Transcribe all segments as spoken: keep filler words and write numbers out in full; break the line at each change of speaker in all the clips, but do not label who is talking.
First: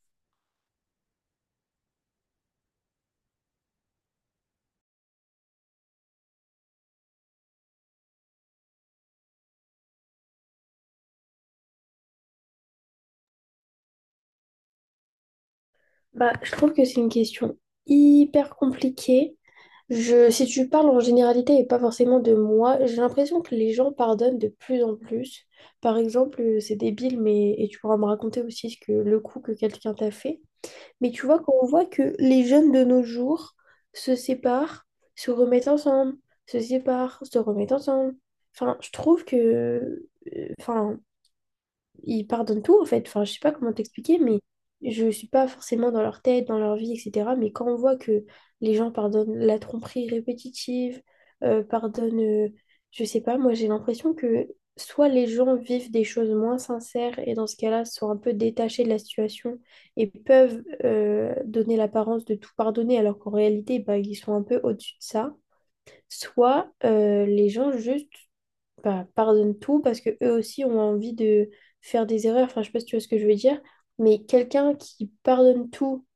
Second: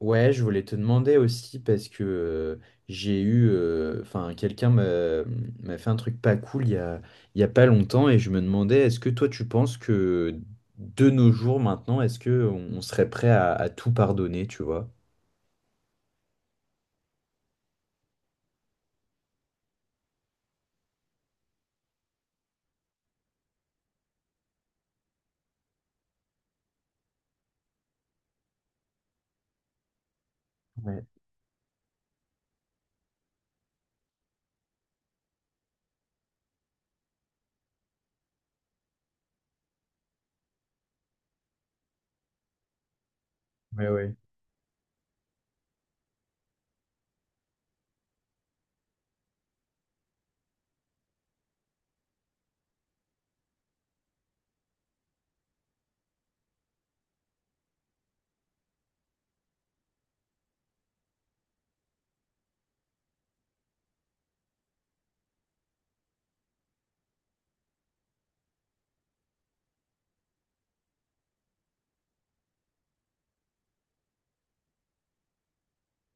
Ouais, je voulais te demander aussi parce que euh, j'ai eu, euh, enfin, quelqu'un m'a m'a fait un truc pas cool il y a, il y a pas longtemps et je me demandais, est-ce que toi tu penses que de nos jours maintenant, est-ce que on on serait prêt à, à tout pardonner, tu vois?
Bah, je trouve que c'est une question hyper compliquée. Je, si tu parles en généralité et pas forcément de moi, j'ai l'impression que les gens pardonnent de plus en plus. Par exemple, euh, c'est débile, mais et tu pourras me raconter aussi ce que le coup que quelqu'un t'a fait.
Ouais,
Mais tu vois, quand on voit que les jeunes de nos jours se séparent, se remettent ensemble, se séparent, se remettent ensemble. Enfin, je trouve que, euh, enfin, ils pardonnent tout en fait. Enfin, je sais pas comment
ouais, ouais.
t'expliquer, mais je suis pas forcément dans leur tête, dans leur vie, et cetera. Mais quand on voit que les gens pardonnent la tromperie répétitive, euh, pardonnent, euh, je sais pas, moi j'ai l'impression que soit les gens vivent des choses moins sincères et dans ce cas-là sont un peu détachés de la situation et peuvent euh, donner l'apparence de tout pardonner alors qu'en réalité, bah, ils sont un peu au-dessus de ça. Soit euh, les gens juste bah, pardonnent tout parce que eux aussi ont envie de faire des erreurs. Enfin, je sais pas si tu vois ce que je veux dire, mais quelqu'un qui pardonne tout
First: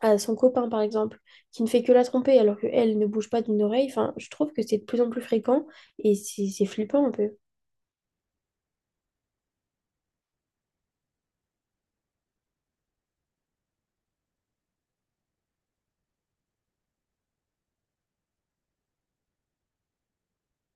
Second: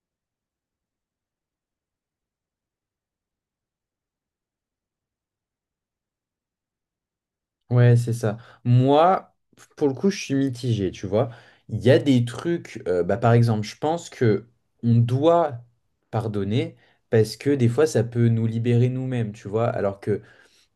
à son copain, par exemple, qui ne fait que la tromper alors qu'elle ne bouge pas d'une oreille, enfin, je trouve que c'est de plus en plus fréquent et c'est c'est flippant un peu.
Ouais, c'est ça. Moi, pour le coup, je suis mitigé, tu vois. Il y a des trucs, euh, bah, par exemple, je pense que on doit pardonner parce que des fois, ça peut nous libérer nous-mêmes, tu vois. Alors que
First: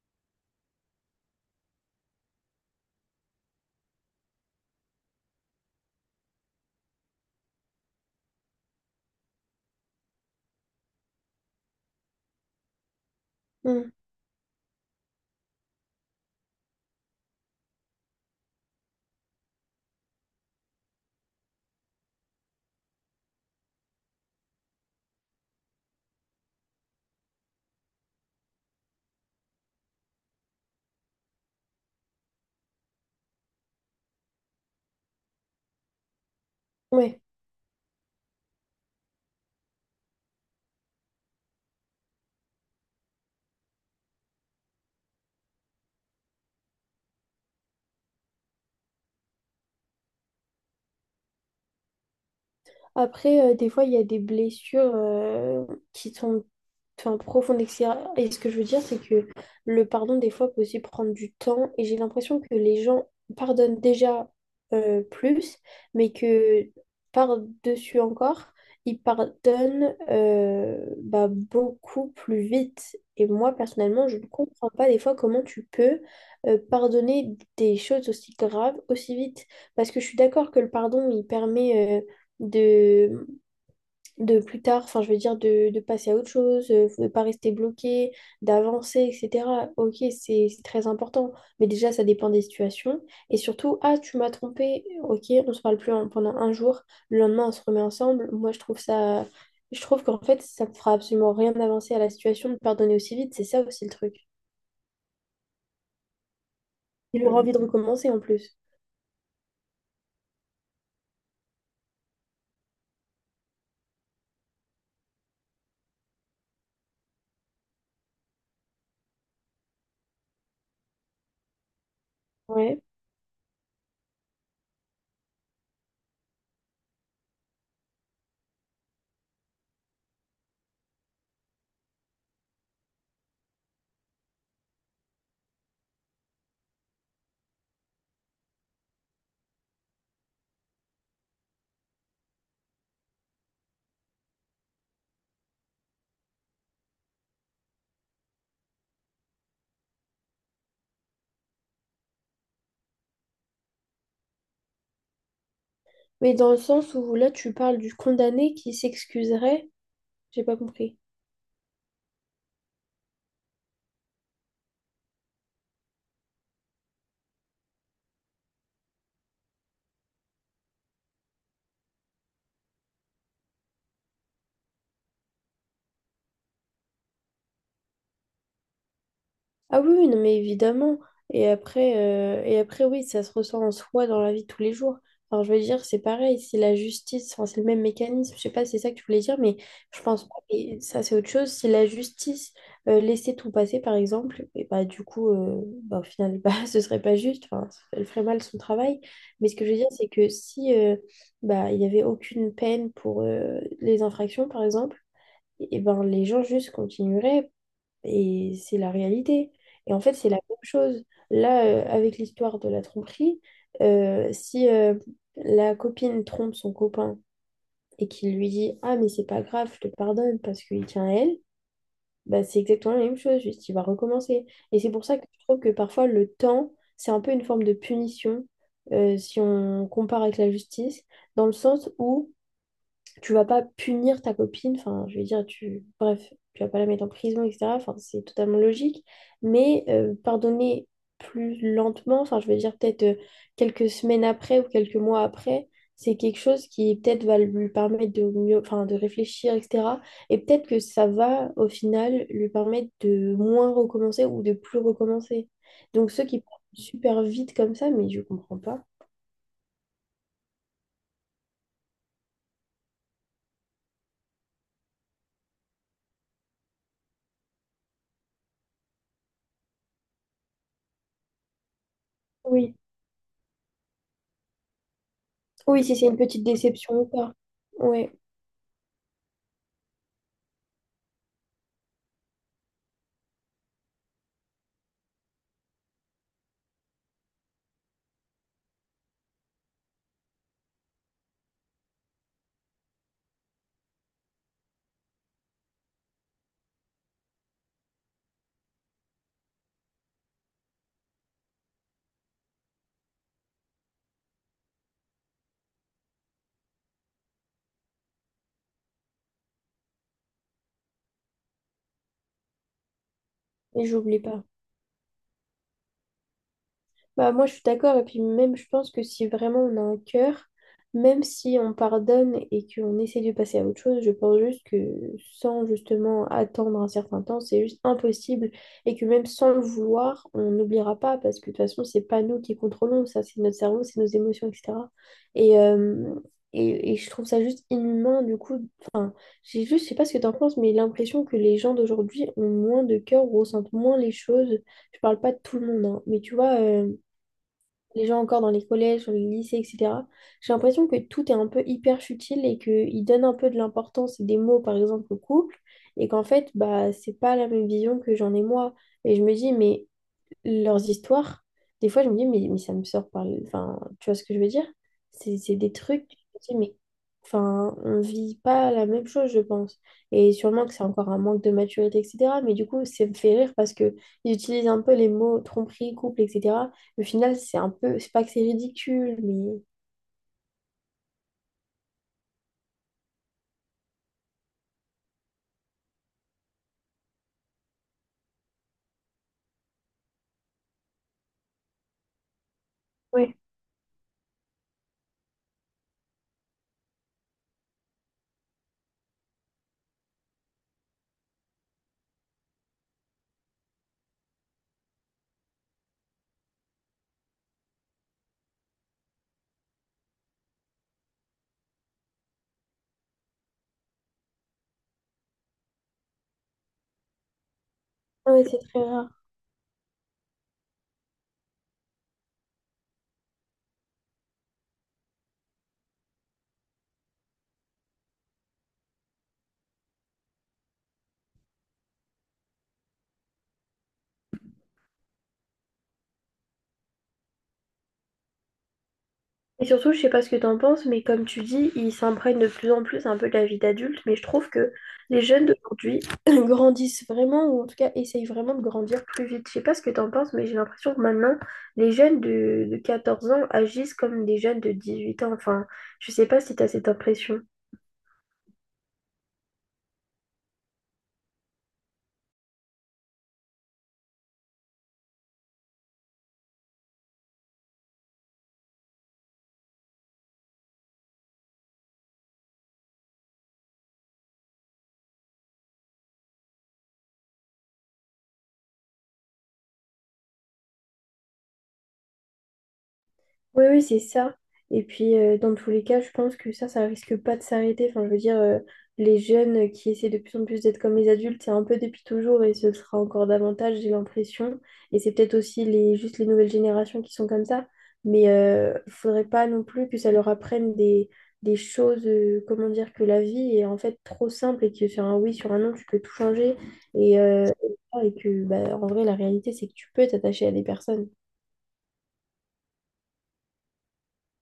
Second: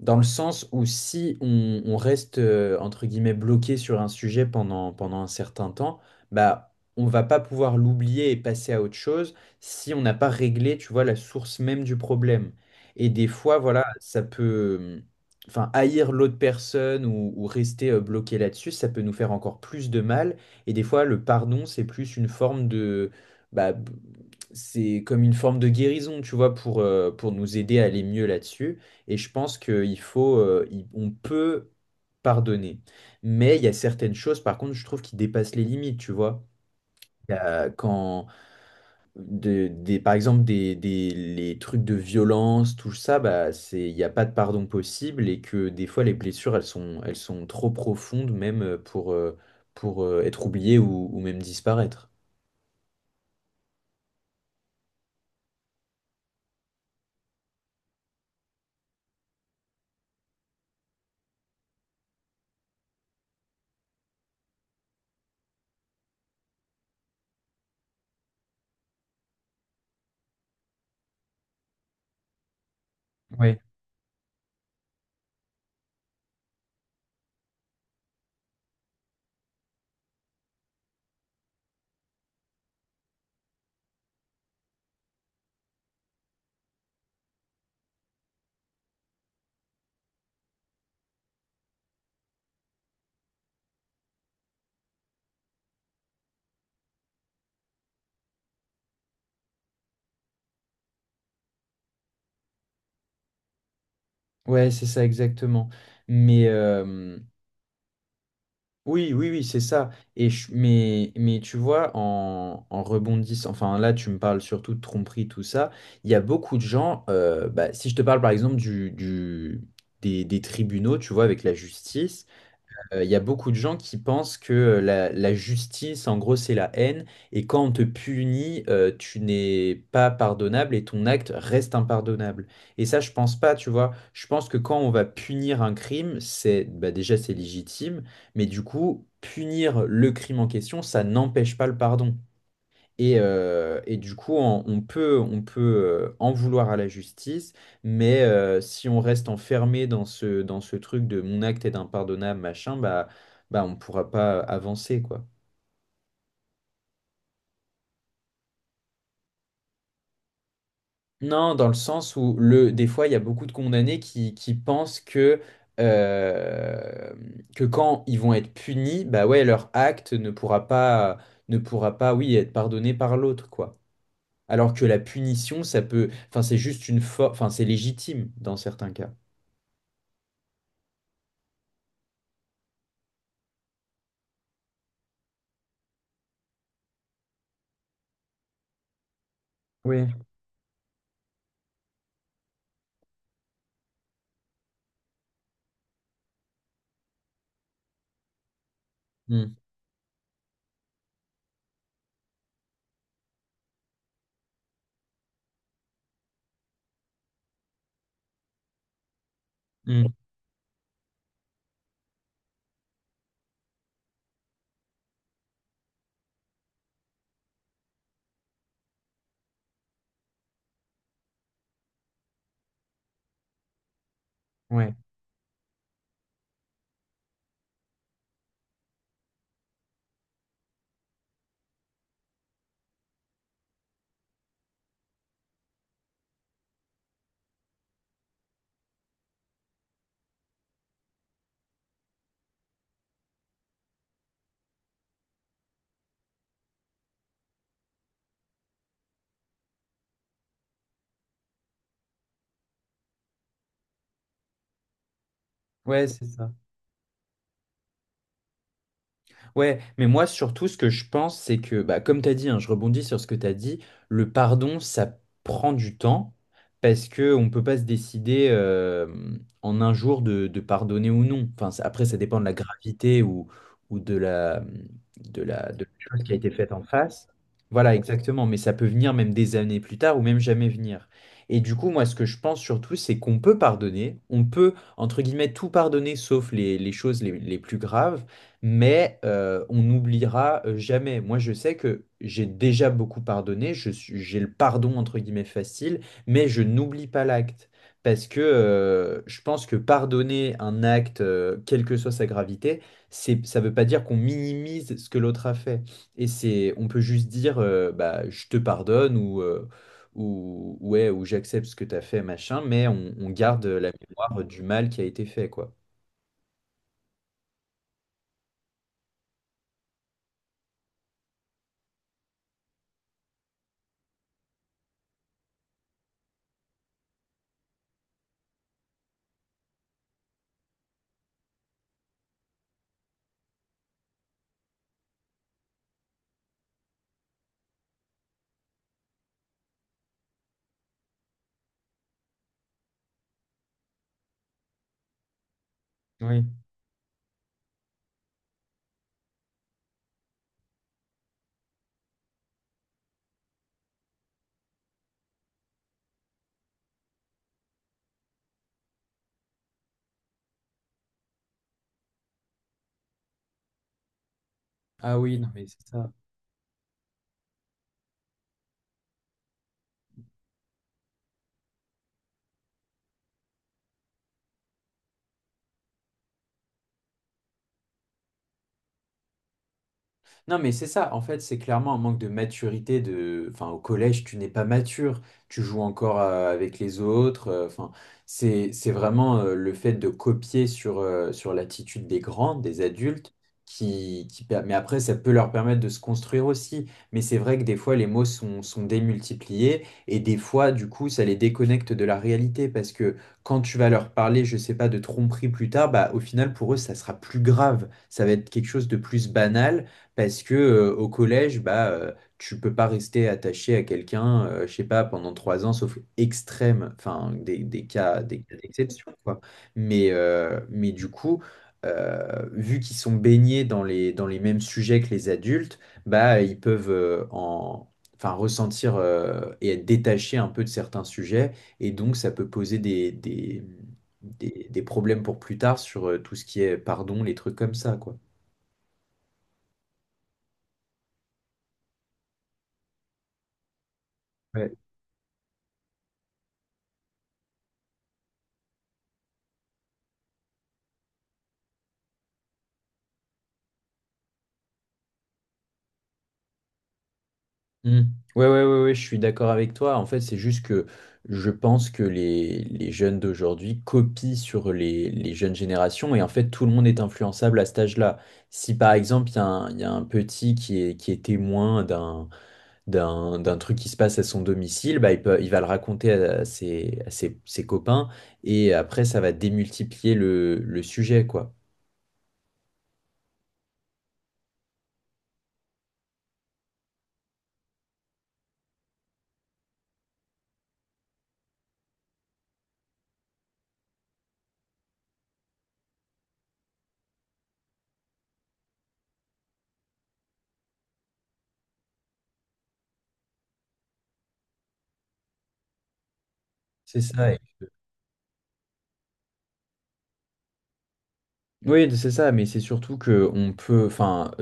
dans le sens où si on, on reste, euh, entre guillemets, bloqué sur un sujet pendant, pendant un certain temps, bah, on va pas pouvoir l'oublier et passer à autre chose si on n'a pas réglé, tu vois, la source même du problème. Et des fois, voilà,
Hmm.
ça peut, hum, enfin, haïr l'autre personne ou, ou rester euh, bloqué là-dessus, ça peut nous faire encore plus de mal. Et des fois, le pardon, c'est plus une forme de, bah, c'est comme une forme de guérison, tu vois, pour, euh, pour nous aider à aller mieux là-dessus. Et je pense qu'il faut, euh, il- on peut pardonner. Mais il y a certaines choses, par contre, je trouve qui dépassent les limites, tu vois.
Ouais.
Il y a quand, de- des, par exemple, des, des- les trucs de violence, tout ça, bah, c'est, il n'y a pas de pardon possible et que des fois, les blessures, elles sont, elles sont trop profondes, même euh, pour, euh, pour euh, être oubliées ou, ou même disparaître.
Après, euh, des fois, il y a des blessures euh, qui sont enfin, profondes, et cetera. Et ce que je veux dire, c'est que le pardon, des fois, peut aussi prendre du temps. Et j'ai l'impression que les gens pardonnent déjà euh, plus, mais que par-dessus encore, ils pardonnent euh, bah, beaucoup plus vite. Et moi,
Ouais,
personnellement, je ne comprends pas des fois comment tu peux euh, pardonner des choses aussi graves aussi vite. Parce que je suis d'accord que le pardon, il permet euh, de, de plus tard, enfin je veux dire de, de passer à autre chose, euh, de ne pas rester bloqué, d'avancer, et cetera. Ok, c'est c'est très important, mais déjà ça dépend des situations. Et surtout, ah tu m'as trompé, ok, on se parle plus en- pendant un jour, le lendemain on se remet ensemble. Moi je trouve ça, je trouve qu'en fait ça ne fera absolument rien d'avancer à la situation de pardonner aussi vite, c'est ça aussi le truc.
ouais, c'est ça exactement. Mais, euh,
Il aura envie de recommencer en plus.
oui, oui, oui, c'est ça. Et je- mais, mais tu vois, en, en rebondissant, enfin là, tu me parles surtout de tromperie, tout ça. Il y a beaucoup de gens, euh, bah, si je te parle par exemple du, du- des, des tribunaux, tu vois, avec la justice.
Ouais.
Euh, Il y a beaucoup de gens qui pensent que euh, la, la justice, en gros, c'est la haine, et quand on te punit, euh, tu n'es pas pardonnable et ton acte reste impardonnable. Et ça, je pense pas, tu vois. Je pense que quand on va punir un crime, c'est bah, déjà c'est légitime, mais du coup, punir le crime en question, ça n'empêche pas le pardon. Et, euh, et du coup, on, on peut, on peut euh, en vouloir à la justice, mais euh, si on reste enfermé dans ce, dans ce truc de mon acte est impardonnable, machin, bah, bah on ne pourra pas avancer, quoi.
Mais dans le sens où là tu parles du condamné qui s'excuserait, j'ai pas compris.
Non, dans le sens où le, des fois, il y a beaucoup de condamnés qui, qui pensent que, euh, que quand ils vont être punis, bah ouais, leur acte ne pourra pas, ne pourra pas, oui, être pardonné par l'autre, quoi. Alors que la punition, ça peut. Enfin, c'est juste une forme. Enfin, c'est légitime dans certains cas.
Ah oui, oui, non, mais évidemment. Et après, euh, et après, oui, ça se ressent en soi dans la vie de tous les jours. Alors, je veux dire, c'est pareil, c'est la justice, enfin, c'est le même mécanisme. Je sais pas si c'est ça que tu voulais dire, mais je
Oui,
pense pas. Et ça, c'est autre chose. Si la justice euh, laissait tout passer, par exemple, et bah, du coup, euh, bah, au final, bah, ce serait pas juste. Enfin, elle ferait mal son travail. Mais
mm.
ce que je veux dire, c'est que si euh, bah, il y avait aucune peine pour euh, les infractions, par exemple, et ben, les gens juste continueraient. Et c'est la réalité. Et en
Mm.
fait, c'est la même chose. Là, euh, avec l'histoire de la tromperie, euh, si euh, la copine trompe son copain et qu'il lui dit, Ah, mais c'est pas grave, je te pardonne parce qu'il tient à elle, bah, c'est exactement la même chose, juste il va recommencer. Et c'est
Ouais.
pour ça que je trouve que parfois le temps, c'est un peu une forme de punition euh, si on compare avec la justice, dans le sens où tu vas pas punir ta copine, enfin, je veux dire, tu, bref, tu vas pas la mettre en prison, et cetera. Enfin, c'est totalement logique, mais euh, pardonner plus lentement, enfin, je veux dire, peut-être euh, quelques semaines après ou quelques mois après, c'est quelque chose qui peut-être va lui permettre de mieux, enfin, de réfléchir, et cetera. Et peut-être que ça va, au final, lui permettre de moins recommencer ou de plus recommencer.
Ouais,
Donc, ceux
c'est
qui
ça.
partent super vite comme ça, mais je comprends pas.
Ouais, mais moi surtout ce que je pense, c'est que, bah, comme tu as dit, hein, je rebondis sur ce que tu as dit, le pardon, ça prend du temps parce que on peut pas se décider euh, en un jour de, de pardonner ou non. Enfin, ça- après, ça dépend de la
Oui,
gravité ou, ou de la, de la,
oui,
de la
si c'est une
chose qui a
petite
été faite en
déception ou
face.
pas.
Voilà,
Ouais,
exactement, mais ça peut venir même des années plus tard ou même jamais venir. Et du coup, moi, ce que je pense surtout, c'est qu'on peut pardonner, on peut, entre guillemets, tout pardonner sauf les, les choses les les plus graves mais euh, on n'oubliera euh, jamais. Moi, je sais que j'ai déjà beaucoup pardonné, je suis, j'ai le pardon entre guillemets facile, mais je n'oublie pas l'acte. Parce que euh, je pense que pardonner un acte, euh, quelle que soit sa gravité, c'est, ça ne veut pas dire qu'on minimise ce que l'autre a fait. Et c'est, on peut juste dire, euh, bah, je te pardonne ou, euh, ou, ouais, ou j'accepte ce que tu as fait, machin, mais on, on garde
et
la
j'oublie pas.
mémoire du mal qui a été fait, quoi.
Bah, moi, je suis d'accord. Et puis même, je pense que si vraiment on a un cœur, même si on pardonne et qu'on essaie de passer à autre chose, je pense juste que sans justement attendre un certain temps, c'est juste impossible. Et que même sans le vouloir, on n'oubliera pas parce que de toute façon, c'est pas nous qui contrôlons ça, c'est notre cerveau, c'est nos émotions, et cetera. Et, euh, et, et je trouve ça juste inhumain. Du coup, j'ai juste, je sais pas ce que t'en penses, mais l'impression que les gens d'aujourd'hui ont moins de cœur, ressentent moins les choses. Je parle pas de tout le monde, hein, mais tu
Oui.
vois. Euh, les gens encore dans les collèges, dans les lycées, et cetera. J'ai l'impression que tout est un peu hyper futile et qu'ils donnent un peu de l'importance et des mots, par exemple, au couple, et qu'en fait, bah, c'est pas la même vision que j'en ai moi. Et je me dis, mais leurs histoires, des fois, je me dis, mais, mais ça me sort par le. Enfin, tu vois ce que je veux dire?
Ah
C'est
oui, non,
c'est
mais
des
c'est
trucs,
ça.
je me dis, mais. Enfin, on vit pas la même chose, je pense. Et sûrement que c'est encore un manque de maturité, et cetera. Mais du coup, ça me fait rire parce que ils utilisent un peu les mots tromperie, couple, et cetera. Au final, c'est un peu. C'est pas que c'est ridicule, mais.
Non, mais c'est ça, en fait, c'est clairement un manque de maturité de... Enfin, au collège, tu n'es pas mature, tu joues encore euh, avec les autres. euh, Enfin, c'est, c'est vraiment euh, le fait de copier sur, euh, sur l'attitude des grands, des adultes,
Ouais.
qui, qui... per- mais après, ça peut leur permettre de se construire aussi. Mais c'est vrai que des fois, les mots sont, sont démultipliés et des fois, du coup, ça les déconnecte de la réalité parce que quand tu vas leur parler, je sais pas, de tromperie plus tard, bah, au final, pour eux, ça sera plus grave. Ça va être quelque chose de plus banal parce que euh, au collège, bah, euh, tu peux pas rester attaché à quelqu'un, euh, je sais pas, pendant trois ans, sauf extrême, enfin des, des cas,
Ah
des
ouais,
cas
c'est très rare.
d'exception, quoi. Mais, euh, mais du coup, euh, vu qu'ils sont baignés dans les, dans les mêmes sujets que les adultes, bah, ils peuvent euh, en, enfin, ressentir euh, et être détachés un peu de certains sujets, et donc ça peut poser des, des, des, des problèmes pour plus tard sur euh, tout ce qui est pardon, les trucs comme ça, quoi.
Et surtout, je sais pas ce que t'en penses, mais comme tu dis, ils s'imprègnent de plus en plus un peu de la vie d'adulte, mais je trouve
Ouais.
que les jeunes d'aujourd'hui grandissent vraiment, ou en tout cas essayent vraiment de grandir plus vite. Je sais pas ce que t'en penses, mais j'ai l'impression que maintenant, les jeunes de, de quatorze ans agissent comme des jeunes de dix-huit ans. Enfin, je sais pas si t'as cette impression.
Mm. Ouais, ouais, ouais, ouais, je suis d'accord avec toi. En fait, c'est juste que je pense que les, les jeunes d'aujourd'hui copient sur les, les jeunes générations et en fait, tout le monde est influençable à cet âge-là. Si par exemple, il y a un, il y a un petit qui est, qui est témoin d'un, d'un, d'un truc qui se passe à son domicile, bah, il peut, il va le raconter à ses, à ses, ses copains et après, ça va démultiplier le, le sujet, quoi.
Oui, oui, c'est ça. Et puis, euh, dans tous les cas, je pense que ça, ça risque pas de s'arrêter. Enfin, je veux dire, euh, les jeunes qui essaient de plus en plus d'être comme les adultes, c'est un peu depuis toujours et ce le sera encore davantage, j'ai l'impression. Et c'est peut-être aussi les, juste les nouvelles générations qui sont comme ça. Mais euh, faudrait pas non plus que ça leur apprenne des, des choses, euh, comment dire, que la vie est en fait trop simple et que sur un oui, sur un non, tu peux tout changer.
C'est
Et,
ça.
euh, et que, bah, en vrai, la réalité, c'est que tu peux t'attacher à des personnes.
Oui, c'est ça, mais c'est surtout que on peut, enfin,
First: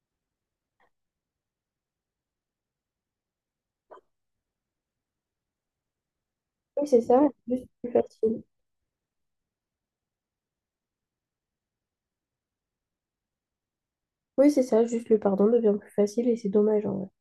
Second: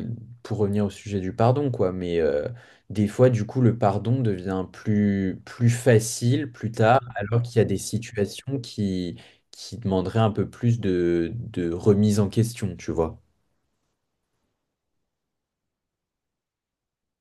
pour revenir au sujet du pardon, quoi, mais euh, des fois, du coup, le pardon devient plus, plus facile plus
Oui,
tard,
c'est ça,
alors qu'il
c'est
y a
juste
des
plus facile.
situations qui, qui demanderaient un peu plus de, de remise en question, tu vois.
Oui, c'est ça, juste le pardon devient plus facile et c'est dommageant.